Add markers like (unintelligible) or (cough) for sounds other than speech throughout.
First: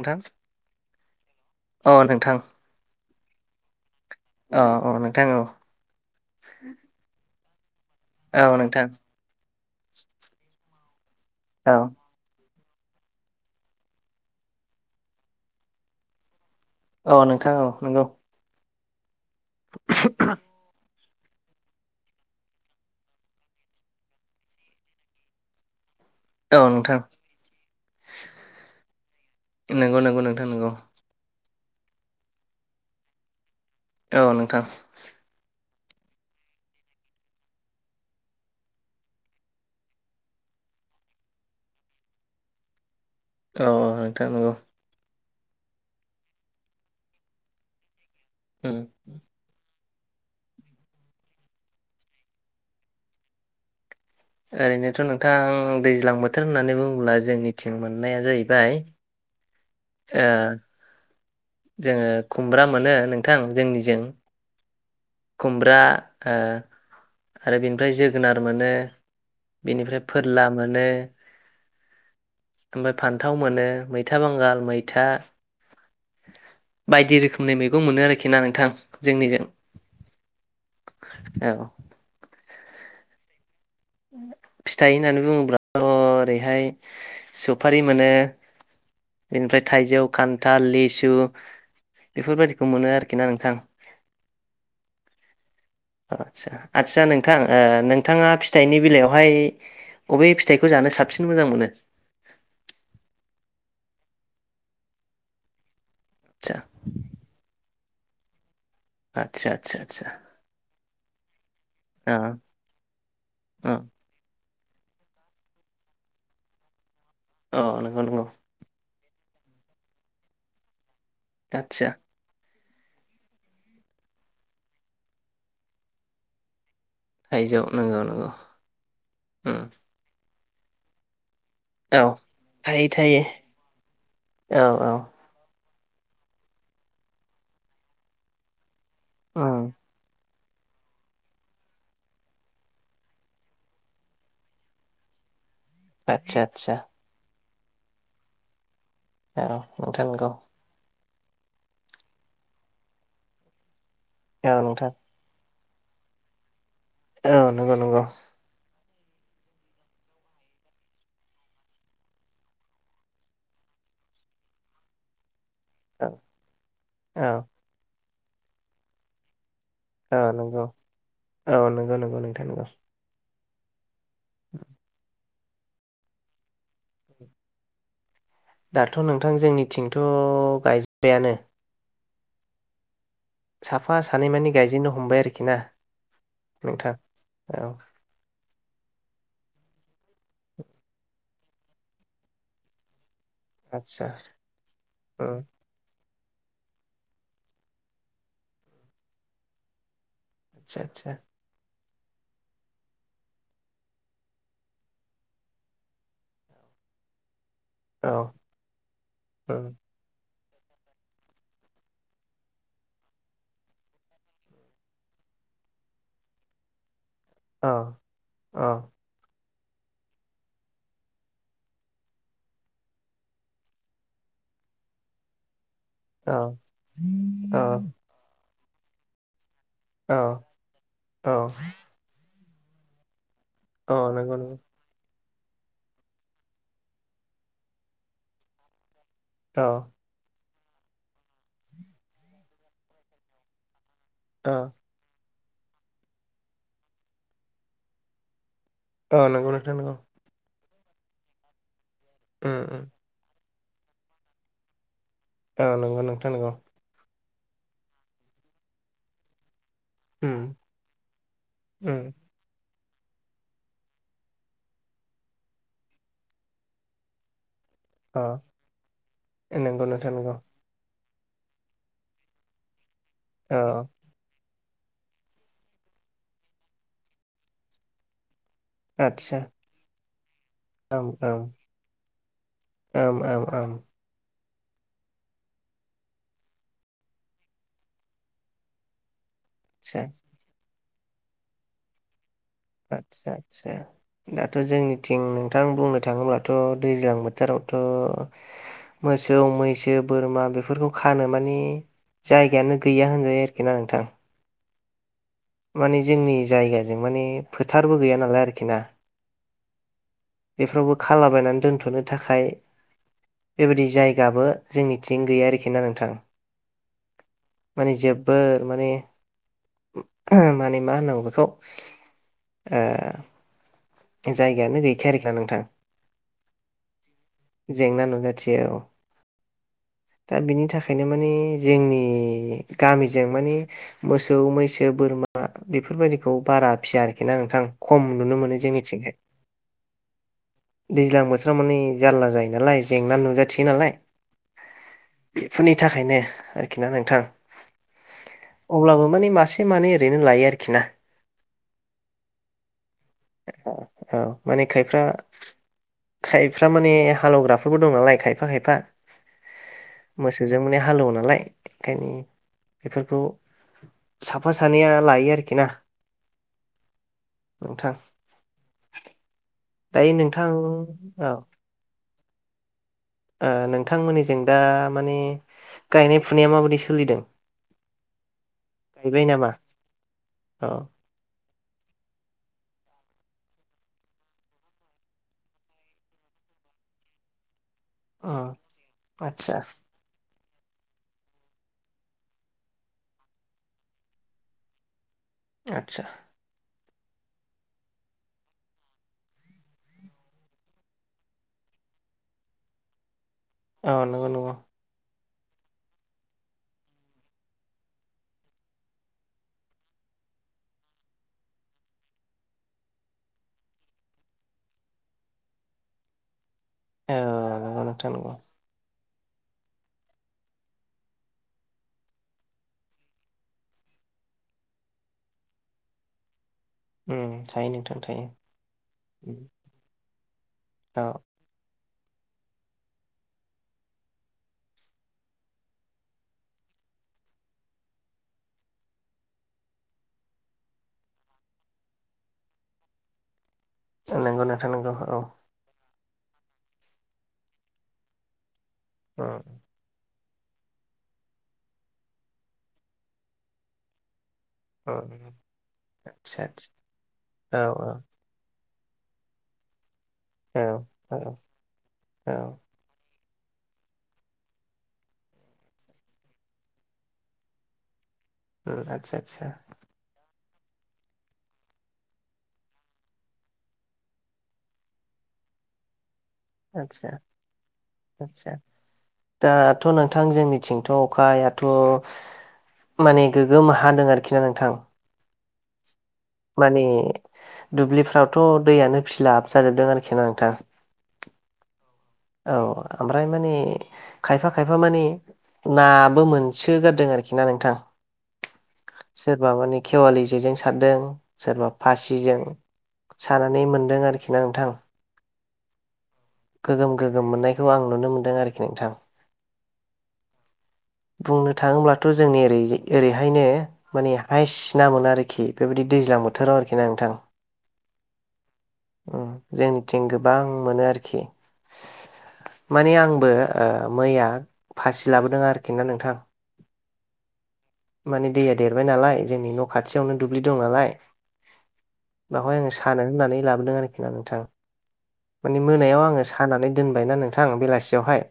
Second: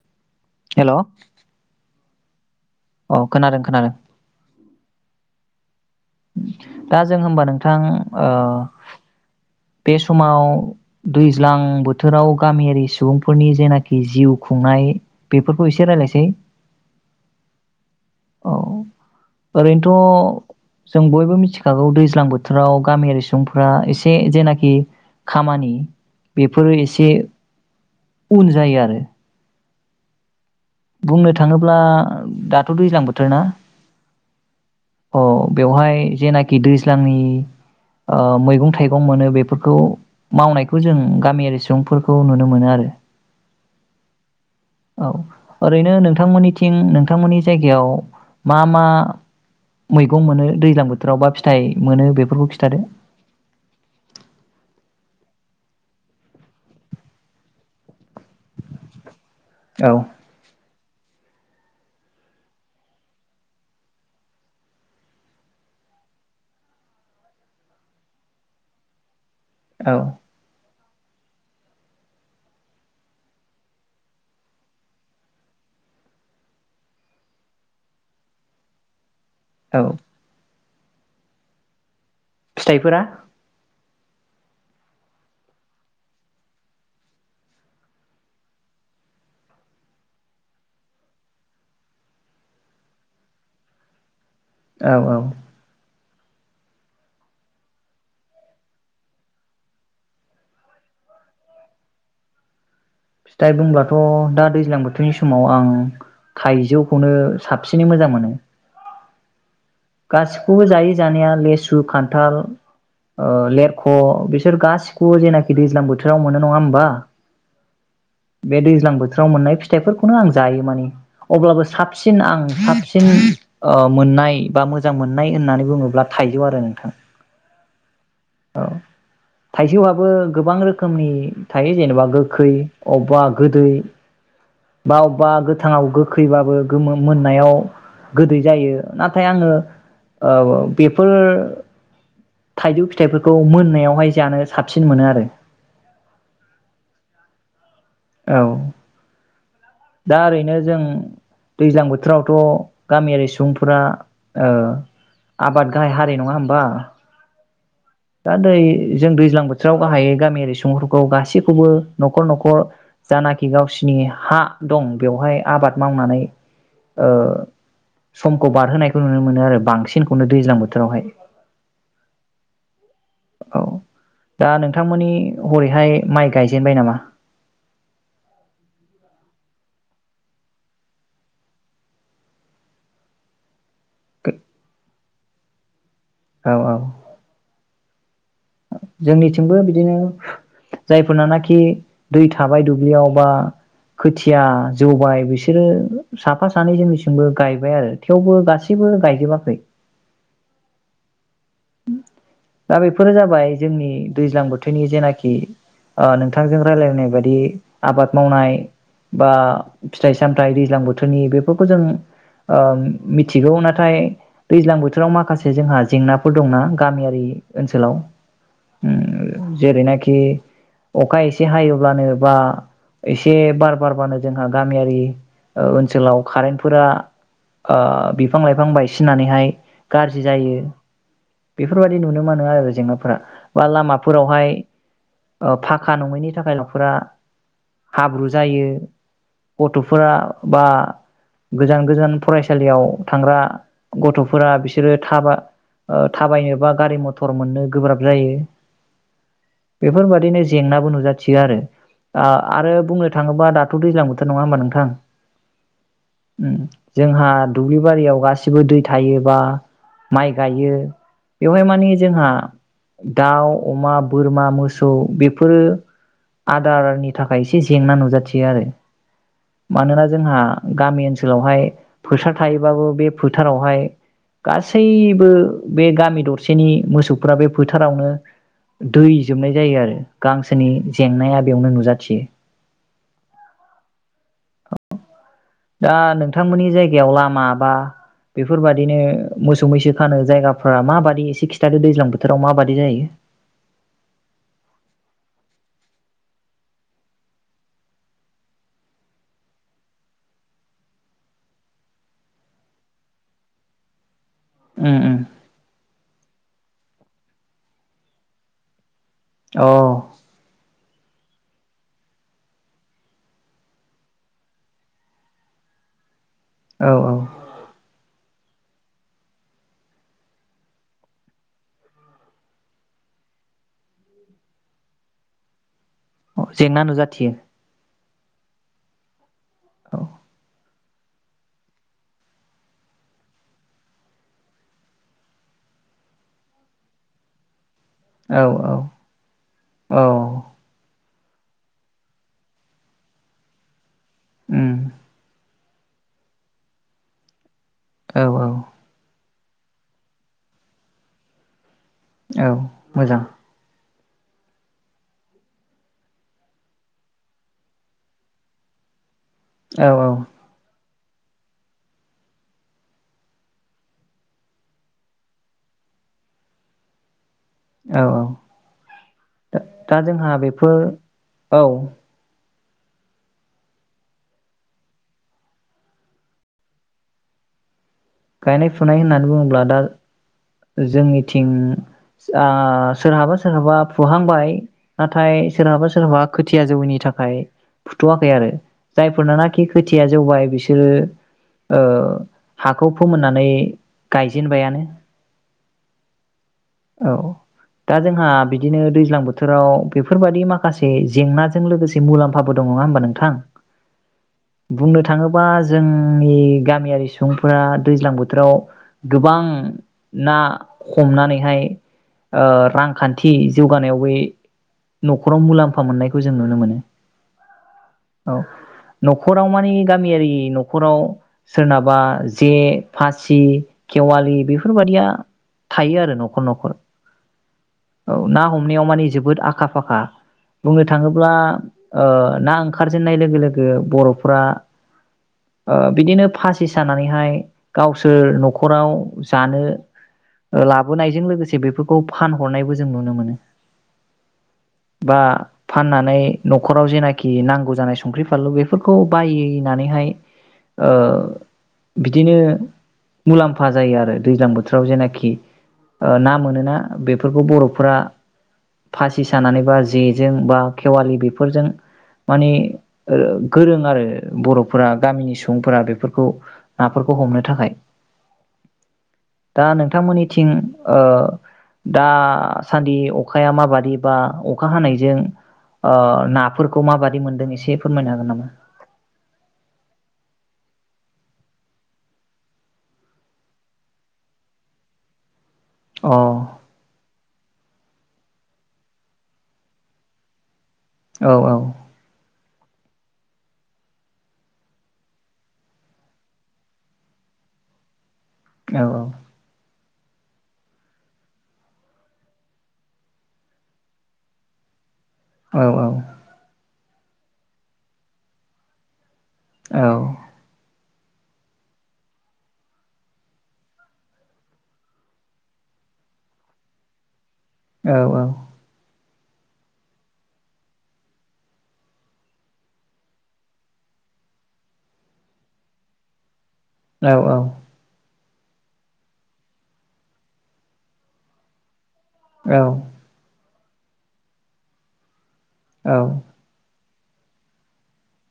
नोंथां हेल' अ नोंथां अ खोनादों खोनादों अ औ नोंथां औ दा जों होमबा नों थां ओ औ नोंथां बे समाव दैज्लां औ बोथोराव गामियारि सुबुंफोरनि जेनाखि जिउ खुंनाय बेफोरखौ इसे रायलायसै औ नोंथां औ नोंगौ औ ओरैनथ' जों बयबो मिथिखागौ दैज्लां बोथोराव गामियारि सुबुंफोरा एसे जेना खि खामानि औ बेफोरो नोंथां एसे उन जायो आरो नोंगौ नोंगौ नों नोंगौ बुंनो थाङोब्ला दाथ' दैज्लां बोथोर ना औ नोंथां अ बेवहाय जेनाखि दैज्लांनि ओ मैगं थाइगं मोनो बेफोरखौ मावनायखौ जों गामियारि सुबुंफोरखौ नुनो मोनो आरो औ औ नोंथां नंगौ औ ओरैनो नोंथांमोननिथिं नोंथांमोननि जायगायाव मा उम मा मैगं मोनो दैज्लां बोथोराव बा फिथाइ मोनो बेफोरखौ खिथादो ओरैनोथ' नोंथां दैज्लां बोथोर होननानै बुङोब्ला जोंनिथिं मोननाया जाहैबाय औ ओ जोङो खुमब्रा मोनो नोंथां जोंनिजों खुमब्रा ओ आरो बेनिफ्राय जोगोनार मोनो औ बेनिफ्राय फोरला मोनो (inaudible) ओमफ्राय फान्थाव मोनो मैथा बांगाल मैथा बायदि रोखोमनि मैगं मोनो आरोखि ना नोंथां जोंनिजों। औ औ फिथाइफोरा फिथाइ होननानै बुङोब्लाथ' ओरैहाय सफारि मोनो बेनिफ्राय थाइजौ खान्थाल लिसु बेफोरबायाददिखौ मोनो आरोखि ना नोंथां। औ औ अ आदसा आदसा नोंथां नोंथाङा फिथाइनि बेलायावहाय अबे फिथाइखौ जानो साबसिन मोजां मोनो? फिथाइ बुंब्लाथ' दा दैज्लां बोथोरनि समाव आं आदसा थाइजौखौनो साब सिनै मोजां मोनो। आतसा गासिखौबो जायो जानाया लिसु अ खान्थाल ओ अ लेरख' बिसोर गासिखौबो जेनाखि दैज्लां बोथोराव मोनो नङा होमबा? अ नंगौ नंगौ बे दैज्लां बोथोराव मोननाय फिथाइफोरखौनो आं जायो माने अब्लाबो आदसा साबसिन आं साबसिन ओ मोननाय बा मोजां मोननाय होननानै बुङोब्ला थाइजौ आरो नोंथां। थायजौ नंगौ नंगौ उम थाइजौआबो गोबां रोखोमनि थायो औ जेनेबा गोखै थायो थायो अबेबा गोदै औ औ बा अबेबा गो थाङाव गोखैबाबो गोमोन मोननायाव गोदै जायो। नाथाय आङो उम ओ‌ बेफोर थाइजौ फिथाइफोरखौ मोननायावहाय जानो साबसिन मोनो आरो आतसा आतसा औ औ नोंथां दा नंगौ ओरैनो जों दैज्लां बोथोरावथ' गामियारि सुबुंफोरा ओ औ नोंथां आबाद गाहाय हारि नङा होमबा? औ नंगौ नंगौ दा दै जों दैज्लां बोथोराव गाहायै गामियारि सुबुंफोरखौ गासैखौबो न'खर न'खर जानाखि गावसिनि हा दं बेवहाय आबाद औ मावनानै ओ औ समखौ बारहोनायखौ नुनो मोनो आरो ओ बांसिनखौनो दैज्लां नंगौ बोथोरावहाय औ नंगौ नंगौ नंगौ नोंथां नंगौ। औ। दा नोंथांमोननि हरैहाय माइ गायजेनबाय नामा। दाथ' नोंथां जोंनिथिंथ' गायजोबबायानो। साफा सानै मानि गायजेननो हमबाय आरोखि। (unintelligible) औ औ नोंथां औ। जोंनिथिंबो बिदिनो जायफोरनानाखि दै थाबाय दुब्लियाव। बा आदसा खोथिया जौबाय उम बिसोरो साफा सानै जोंनिसिमबो गायबाय आरो थेवबो गासैबो गायजोबाखै। आतसा आतसा। दा बेफोरो जाबाय जोंनि दैज्लां बोथोरनि जेनाखि नोंथांजों रायलायनाय बायदि आबाद औ मावनाय बा उम फिथाइ साथाइ दैजां बोथोरनि बेफोरखौ जों मिथिगौ नाथाय दैज्लां बोथोराव माखासे जोंहा जेंना फोर दंना गामियारि औ औ। उम जेरैनाखि अखा एसे हायोब्लानो बा एसे बार बारबानो जोंहा गामियारि ओ ओनसोलाव औ कारेन्टफोरा ओ बिफां लाइफां बिफां बायसिननानैहाय। औ गाज्रि जायो। औ बेफोरबायदि नुनो मोनो आरो जेंनाफोरा। बा औ नंगौ लामाफोरावहाय नंगौ ओ फाखा नङैनि थाखाय न'फोरा हाब्रु जायो। औ गथ'फोरा बा गोजान गोजान फरायसालियाव थांग्रा गथ'फोरा औ बिसोरो थाबा थाबायनोबा गारि मथर मोननो गोब्राब जायो। ओ नंगौ नोंथां औ। बो नुजाथियो आरो। आ आरो बुंनो थाङोबा दा थ' दैज्लां बोथोर नङा होमबा नोंथां? औ नंगौ नोंथां नंगौ। उम जोंहा दुब्लि बारियाव गासिबो दै थायोबा माइ उम गायो। बेवहाय माने उम जोंहा दाउ अमा बोरमा मोसौ बेफोरो आदारनि थाखाय स से जेंना अ नुजाथियो आरो नंगौ मानोना नोंथां नंगौ जोंहा गामि ओनस सोलावहाय फैसा थायोबाबो बे औ फोथारावहाय गासैबो बे गामि दरसेनि मोसौफोरा बे फोथारावनो दै आदसा जोबनाय जायो आरो गांसोनि ओम जेंनाया ओम बेयावनो नुजाथियो। ओम ओम ओम दा नोंथांमोननि जायगायाव लामा बा बेफोरबादिनो ओ मोसौ मैसो आदसा खानो जायगा फोरा माबादि एसे खिथादो दैज्लां बोथ आदसा आदसा दाथ' जोंनिथिं नोंथां बुंनो थाङोब्लाथ' दैज्लां बोथोरावथ' मोसौ मैसो बोरमा बेफोरखौ खानो माने जायगायानो गैया होनजायो आरोखि ना नोंथां। उम उम माने जोंनि जायगाजों माने फोथारबो गैया नालाय आरोखि ना अ बेफ्रावबो खालाबायनानै दोनथ'नो थाखाय बेबायदि जायगाबो जोंनिथिं गैया आरोखि ना नोंथां। औ औ माने जोबोर माने उम माने मा होननांगौ बेखौ ओ जायगायानो गैखाया आरोखिना नोंथां। अ जेंना नुजाथियो। थियो अ औ दा बिनि थाख ओंखायनो माने जोंनि गामिजों माने मोसौ मैसो बोरमा बेफोरबायदिखौ बारा फिसिया आरोखि ना नोंथां। खम नुनो औ मोनो औ जोंनि थिंहाय औ दैज्लां बोथ नोंस्रा माने जारला जायो नालाय जेंना नुजाथियो नालाय उम बेफोरनि थाखायनो आरोखि ना नोंथां। औ औ अब्लाबो माने मासे से मानै ओरैनो लायो आरोखि ना। औ मोजां। औ माने खायफ्रा खायफ्रा माने हालौवग्राफोरबो दं नालाय खायफा खायफा। औ औ मोसौजों माने हा हालौवो नालाय ओंखायनो बेफोरखौ साफा सानैया लायो आरोखि ना। नोंथां। औ दा दायो जोंहा नोंथां बेफोर औ। ओ नोंथांमोननिजों दा माने गायनाय फुनाया माबायदि सोलिदों। गायनाय फुनाय गायबाय होननानै नामा? बुङोब्ला दा औ जोंनिथिं आ सोरहाबा सोरहाबा फुहांबाय नाथाय सोरहाबा सोरहाबा खोथिया जौैनि थाखाय फुथ'वाखै अ आरो आदसा जायफोरनाखि खोथिया जौबाय बिस बिसोरो ओ हा खौ फोमोननानै गायजेनबायानो। आतसा। औ दा जोंहा बिदिनो दैज्लां बोथोराव बेफोरबादि माखासे जेंनाजों लोगोसे मुलाम्फाबो दं नङा होमबा नोंथां? औ नंगौ नंगौ। बुंनो थाङोबा जोंनि गामियारि सुबुं फोरा दैज्लां बोथोराव गोबां ना हमनानैहाय ओ रांखान्थि जौगानायाव बे न'खराव मुलाम्फा मोननायखौ जों नुनो मोनो। औ नंगौ नोंथां नंगौ। औ न'खराव मानि गामियारि न'खराव सोरनाबा जे फासि खेवालि बेफोरबायदिया थायो आरो न'खर न'खर। उम थायो नोंथां औ थायो ना हमनायाव माने जोबोद आखा फाखा। बुंनो औ थाङोब्ला ओ ना ओंखारजेननाय लोगो लोगो बर'फोरा ओ बिदिनो फासि साना नैहाय गावसोर न'खराव जानो लाबोनायजों लोगोसे बेफोरखौ फानहरनायबो जों नुनो मोनो। नंगौ नोंथां नंगौ बा औ। फाननानै न'खराव जेनाखि नांगौ जानाय संख्रि फानलु बे फोरखौ औ बायनानैहाय ओ बिदिनो मुलाम्फा जायो आरो। दैज्लां बोथोराव औ जेनाखि ओ ना आदसा मोनोना आदसा बेफोरखौ औ बर'फोरा फासि सानानै बा जेजों बा औ खेवालि औ बेफोरजों माने औ ओ गोरों आरो बर'फोरा गामिनि सुबुंफोरा बेफोरखौ नाफोरखौ हमनो थाखाय। आतसा आतसा। थिं ओ दासान्दि अखाया माबादि बा अखा हानायजों ओ नाफोरखौ आदसा माबादि मोनदों एसे फोरमायनो हागोन नामा? आदसा दाथ' नोंथां जे मिथिंथ' अखायाथ' माने गोगोम हादों आरोखि ना नोंथां। अ औ माने दुब्लिफ्रावथ' दैयानो फिलाब जाजोबदों आरोखि ना नोंथां। औ औ। औ ओमफ्राय माने खायफा खायफा मानि नाबो मोनसोगारदों आरोखि ना नोंथां। औ सेर बाबानि खेवालि जेजों सारदों सोरबा फासिजों सानानै मोनदों आरोखि ना नोंथां। औ औ। गोगोम गोगोम मोननायखौ आं नुनो मोन्दों आरोखि नोंथां। औ। बुंनो थाङोब्लाथ' जोंनि ओरै ओरैहायनो माने हायस ना मोनो आरोखि बेबायदि दैज्लां बोथोराव आरोखि ना नोंथां। औ औ। जोंनिथिं गोबां मोनो आरोखि। माने आंबो मैया फासि लाबोदों आरोखि ना नोंथां। औ औ। माने दैया देरबाय नालाय जोंनि न' खाथियावनो दुब्लि दं नालाय बेवहाय आङो औ सानो होननानै लाबो दों आरोखि ना नोंथां। माने मोनायाव औ आङो सा दोनबायना नोंथां बेलासियावहाय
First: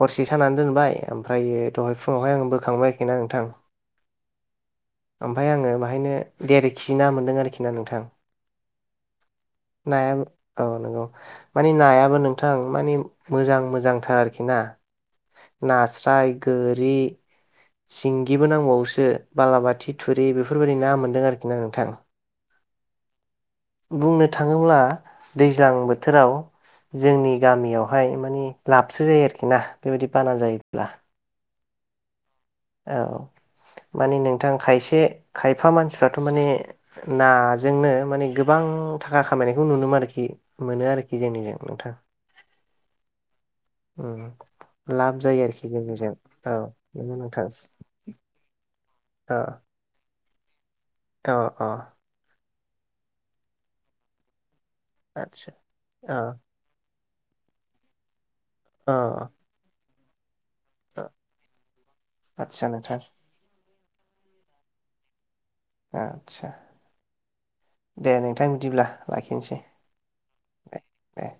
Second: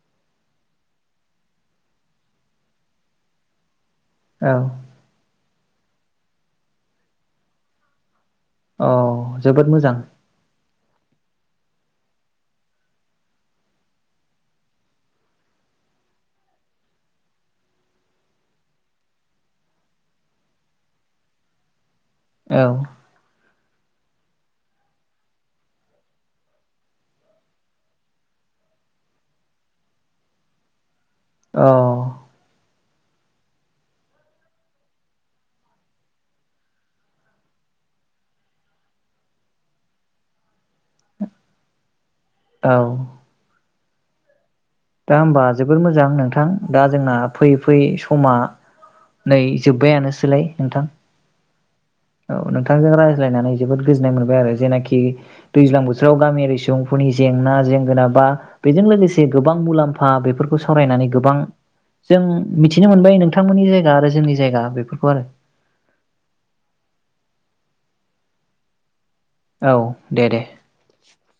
हरसे सानानै दोनबाय ओमफ्रायो दहाय फुङावहाय आं बोखांबाय आरोखि ना नोंथां। औ। ओमफ्राय आङो बाहायनो देरखि ना मोनदों आरोखि ना नोंथां। औ जोबोद मोजां। नायाबो औ नंगौ। माने नायाबो नोंथां मानि मोजां मोजांथार आरोखि ना नास्राय गोरि सिंगिबो नांबावोसो बालाबाथि थुरि बेफोरबायदि ना मोनदों आरोखि ना नोंथां। औ। बुंनो थाङोब्ला दैज्लां बोथोराव जोंनि गामियावहाय मानि लाबसो जायो आरोखि ना बेबायदि बाना जायोब्ला औ। औ माने नोंथां खायसे खायफा मानसिफ्राथ' माने नाजोंनो माने गोबां थाखा खामायनायखौ नुनोमोन आरोखि मोनो आरोखि जोंनिजों नोंथां। औ। ओम। दा होमबा जोबोर मोजां नोंथां दा जोंना नंगौ नोंथां फैयै फैयै समा अ नै जोब्बायानोसै। सोलाय नोंथां। अ अ। औ नोंथांजों रायज्लायनानै जोबोद गोजोननाय मोनबाय आरो जेनाखि आदसा आरोखि दैज्लां बोथोराव अ गामियारि सुबुं फोरनि जेंना जेंगोना बा बेजों अ लोगोसे गो बां मुलाम्फा बेफोर खौ सावरायनानै गोबां जों आदसा मिथिनो नोंथां मोनबाय नोंथांमोननि आरो जोंनि जायगा बेफोरखौ आरो आदसा दे नोंथां बिदिब्ला लाखिनोसै औ दे दे दे